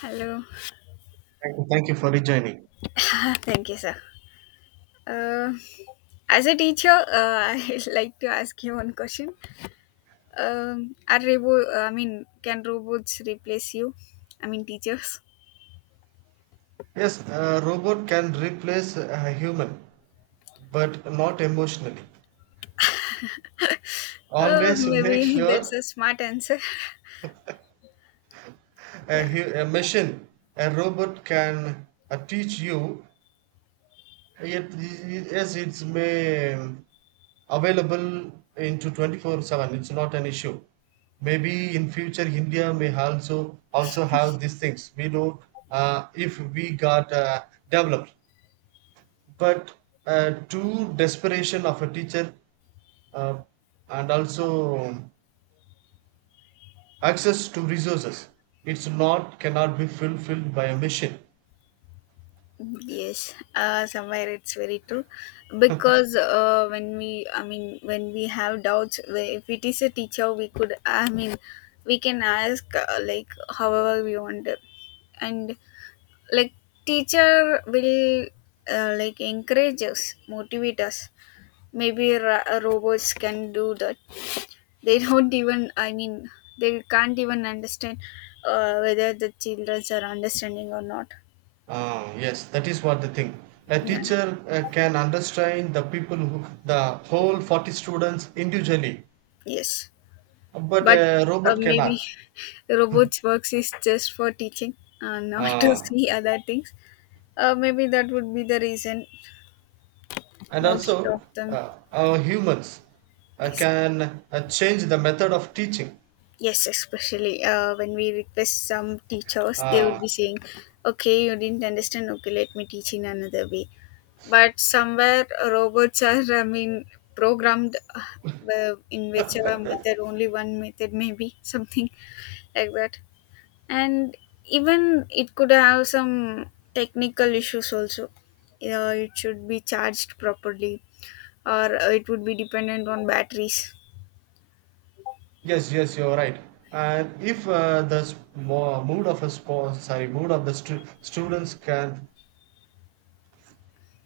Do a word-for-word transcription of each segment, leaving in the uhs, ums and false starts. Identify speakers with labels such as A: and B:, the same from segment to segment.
A: Hello.
B: Thank you, thank you for rejoining.
A: Thank you, sir. Uh, as a teacher, uh, I'd like to ask you one question. Um, are robo- I mean, Can robots replace you? I mean, teachers.
B: Yes, a robot can replace a human, but not emotionally.
A: Oh,
B: Always make
A: maybe that's
B: sure
A: a smart answer.
B: a,
A: Yeah.
B: hu- a machine, a robot can uh, teach you, yet it- yes, it's may um, available into twenty-four seven. It's not an issue. Maybe in future India may also also have these things. We know uh, if we got uh, developed. But uh, to desperation of a teacher, uh, and also access to resources, it's not cannot be fulfilled by a machine.
A: Yes. Uh, somewhere it's very true, because uh, when we, I mean, when we have doubts, we- if it is a teacher, we could, I mean, we can ask uh, like however we want, and like teacher will uh, like encourage us, motivate us. Maybe ro- uh, robots can do that. They don't even, i mean they can't even understand uh, whether the children are understanding or not.
B: Ah, yes, that is what the thing, a
A: Yeah,
B: teacher uh, can understand the people who the whole forty students individually,
A: yes.
B: but
A: But
B: a
A: uh,
B: robot
A: maybe
B: cannot.
A: robots works is just for teaching, uh, not to
B: Ah,
A: see other things. Uh, maybe that would be the reason
B: and
A: most
B: also
A: of them.
B: uh, our humans uh,
A: Yes.
B: can uh, change the method of teaching.
A: Yes, especially uh, when we request some teachers, they would be
B: Ah,
A: saying, "Okay, you didn't understand. Okay, let me teach in another way." But somewhere uh, robots are, I mean, programmed uh, well, in whichever method, only one method, maybe something like that. And even it could have some technical issues also. Uh, it should be charged properly, or uh, it would be dependent on batteries.
B: yes, yes, you're right. And if uh, the s- mo- mood of a spo- sorry, mood of the stu- students can,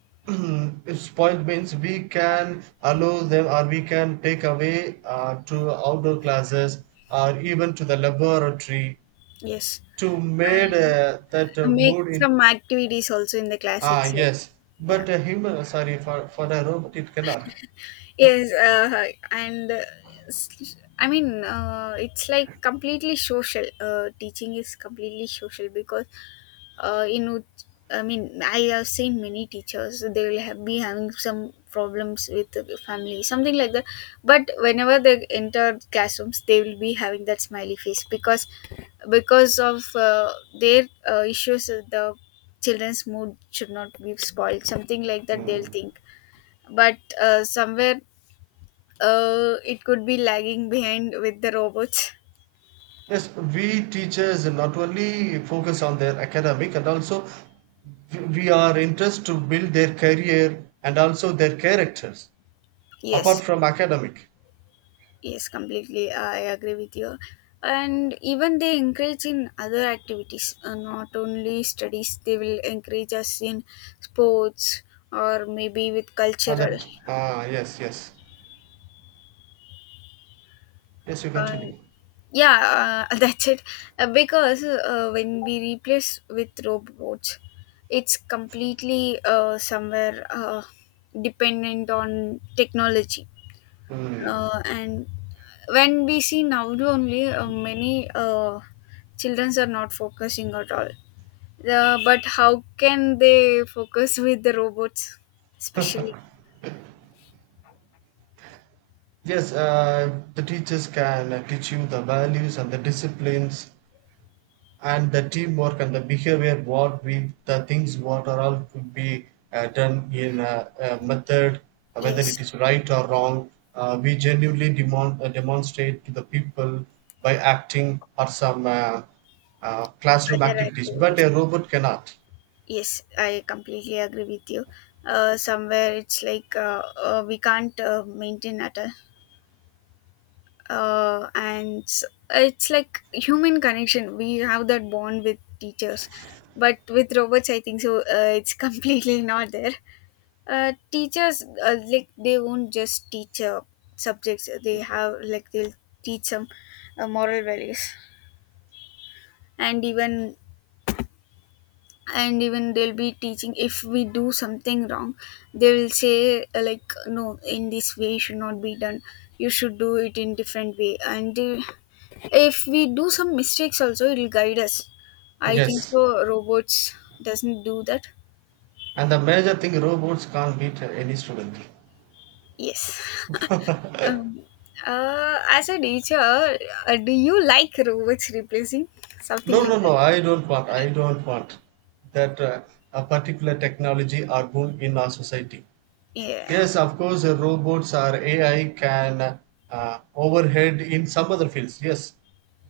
B: if spoiled means, we can allow them or we can take away uh, to outdoor classes or even to the laboratory,
A: Yes,
B: to made
A: I
B: uh, that uh,
A: make
B: mood in.
A: some activities also in the class
B: Ah,
A: itself.
B: yes,
A: Yeah,
B: but a human, sorry, for for the robot, it cannot.
A: yes. uh, and uh, s- I mean uh, It's like completely social. Uh, teaching is completely social, because uh, in which, I mean, I have seen many teachers, they will have, be having some problems with the family, something like that. But whenever they enter classrooms, they will be having that smiley face, because because of uh, their uh, issues, uh, the children's mood should not be spoiled, something like that, they'll
B: Hmm.
A: think. But uh, somewhere uh, it could be lagging behind with the robots.
B: Yes, we teachers not only focus on their academic, and also we are interested to build their career and also their characters, apart
A: Yes.
B: from academic.
A: Yes, completely. I agree with you. And even they encourage in other activities, uh, not only studies, they will encourage us in sports, or maybe with
B: And
A: cultural.
B: that, ah, yes, yes, yes, you
A: Um,
B: continue.
A: yeah, uh, that's it. Uh, because uh, when we replace with robots, it's completely uh, somewhere uh, dependent on technology,
B: Hmm.
A: uh, and when we see now only uh, many uh, children are not focusing at all. The, but how can they focus with the robots, especially?
B: Yes, uh, the teachers can uh, teach you the values and the disciplines and the teamwork and the behavior, what we, the things what are all could be uh, done in a, a method, uh, whether it
A: Yes,
B: is right or wrong, uh, we genuinely demon, uh, demonstrate to the people by acting or some uh, uh, classroom
A: other
B: activities, but
A: activities.
B: a robot cannot.
A: Yes, I completely agree with you. Uh, somewhere it's like uh, uh, we can't uh, maintain at all. uh, and s- it's like human connection. We have that bond with teachers, but with robots, I think so, uh, it's completely not there. Uh, teachers, uh, like, they won't just teach uh, subjects they have. Like, they'll teach some uh, moral values. And even and even they'll be teaching, if we do something wrong, they will say, uh, like, no, in this way should not be done, you should do it in different way. And uh, if we do some mistakes also, it'll guide us, I think
B: Yes,
A: so. Robots doesn't do that.
B: and the major thing, robots can't beat uh, any student.
A: Yes. um, uh, as a teacher, uh, do you like robots replacing, something
B: No, no,
A: like that?
B: no, i don't want i don't want that uh, a particular technology are boom in our society.
A: Yeah.
B: Yes, of course, uh, robots or A I can uh, overhead in some other fields, yes,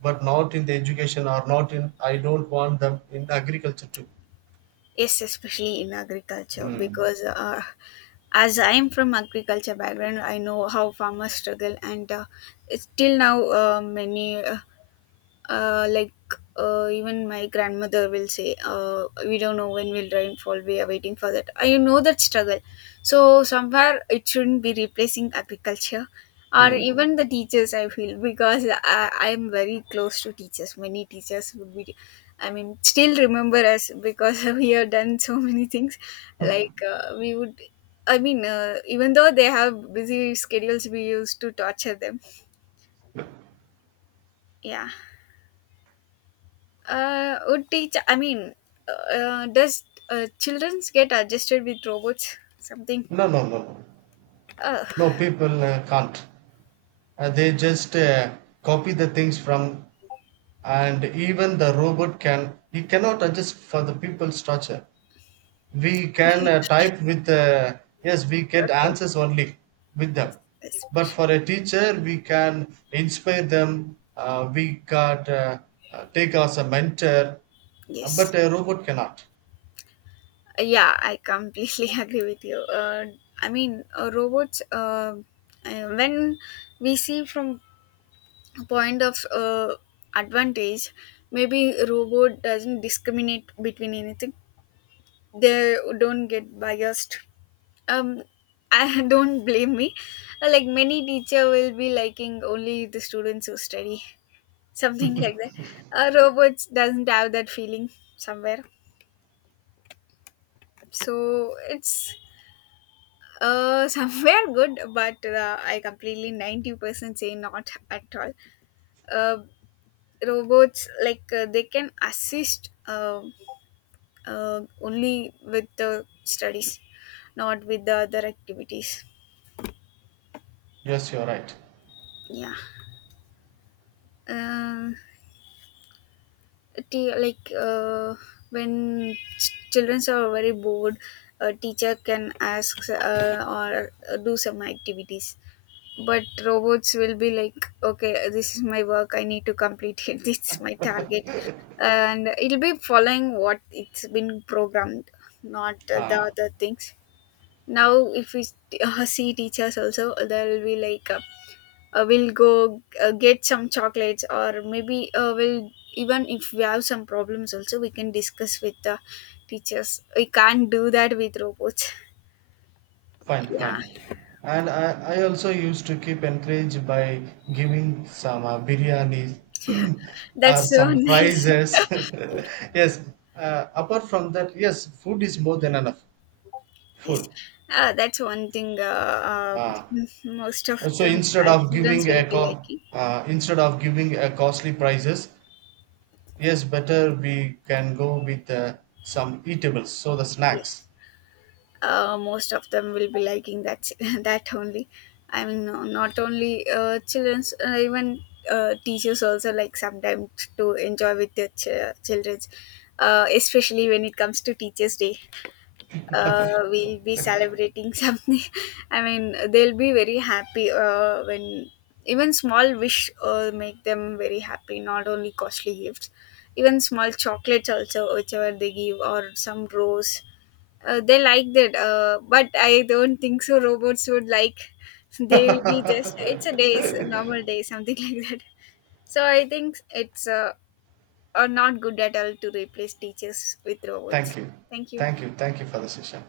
B: but not in the education, or not in, I don't want them in agriculture too.
A: Yes, especially in agriculture,
B: Mm.
A: because uh, as I'm from agriculture background, I know how farmers struggle, and uh, it's till now. Uh, many. Uh, uh, like uh, Even my grandmother will say, uh, we don't know when will rain fall, we are waiting for that. I know that struggle. So somewhere it shouldn't be replacing agriculture, or
B: Mm.
A: even the teachers, I feel, because i i am very close to teachers. Many teachers would be, I mean, still remember us, because we have done so many things. Like, uh, we would, I mean, uh, even though they have busy schedules, we used to torture them. Yeah. Uh, would teach. I mean, uh, uh, does uh, childrens get adjusted with robots? Something.
B: No, no, no, no.
A: Uh,
B: No, people uh, can't. Uh, they just uh, copy the things from, and even the robot can, he cannot adjust for the people's structure. We can uh, type with uh, yes, we get
A: okay.
B: answers only with them. But for a
A: Especially.
B: teacher, we can inspire them, uh, we got uh, uh, take as a mentor. Uh, but
A: Yes.
B: a robot cannot.
A: Yeah, I completely agree with you. Uh, I mean, uh, robots. Uh, uh, when we see from a point of uh, advantage, maybe robot doesn't discriminate between anything. They don't get biased. um I don't blame me. Like, many teacher will be liking only the students who study, something like that. Uh, robots doesn't have that feeling somewhere, so it's uh somewhere good, but uh, I completely ninety percent say not at all. Uh, Robots, like, uh, they can assist uh, uh, only with the studies, not with the other activities.
B: Yes, you're right.
A: Yeah. Uh, T- like uh, when ch- children are very bored, a teacher can ask, uh, or uh, do some activities, but robots will be like, okay, this is my work, I need to complete it, this is my target. And it'll be following what it's been programmed, not uh, the
B: uh,
A: other things. Now if we uh, see, teachers also they'll be like, uh, uh, we'll go, uh, get some chocolates, or maybe uh, we'll, even if we have some problems also, we can discuss with the teachers. We can't do that with robots.
B: Fine,
A: Yeah.
B: fine. And I, I also used to keep encouraged by giving some uh, biryani, or
A: That's so
B: some
A: nice.
B: prizes. Yes. Uh, apart from that, yes, food is more than enough.
A: Yes.
B: Food.
A: Uh, that's one thing. Uh, uh,
B: Ah.
A: most of
B: And so
A: them,
B: instead
A: our
B: of
A: children
B: giving
A: will
B: a
A: be
B: co-
A: liking.
B: uh, instead of giving a costly prices, yes, better we can go with uh, some eatables. So the snacks.
A: Yes, uh, most of them will be liking that that only. I mean, no, not only uh, children's, uh, even uh, teachers also, like, sometimes to enjoy with their ch- children's, uh, especially when it comes to teachers day. Uh, we'll be celebrating something, I mean, they'll be very happy uh, when even small wish uh, make them very happy, not only costly gifts, even small chocolates also, whichever they give, or some rose. Uh, they liked it. Uh, but I don't think so. Robots would like. They will be just. It's a day, it's a normal day, something like that. So I think it's uh, are not good at all to replace teachers with robots.
B: Thank you,
A: Thank you.
B: thank you, thank you for the session.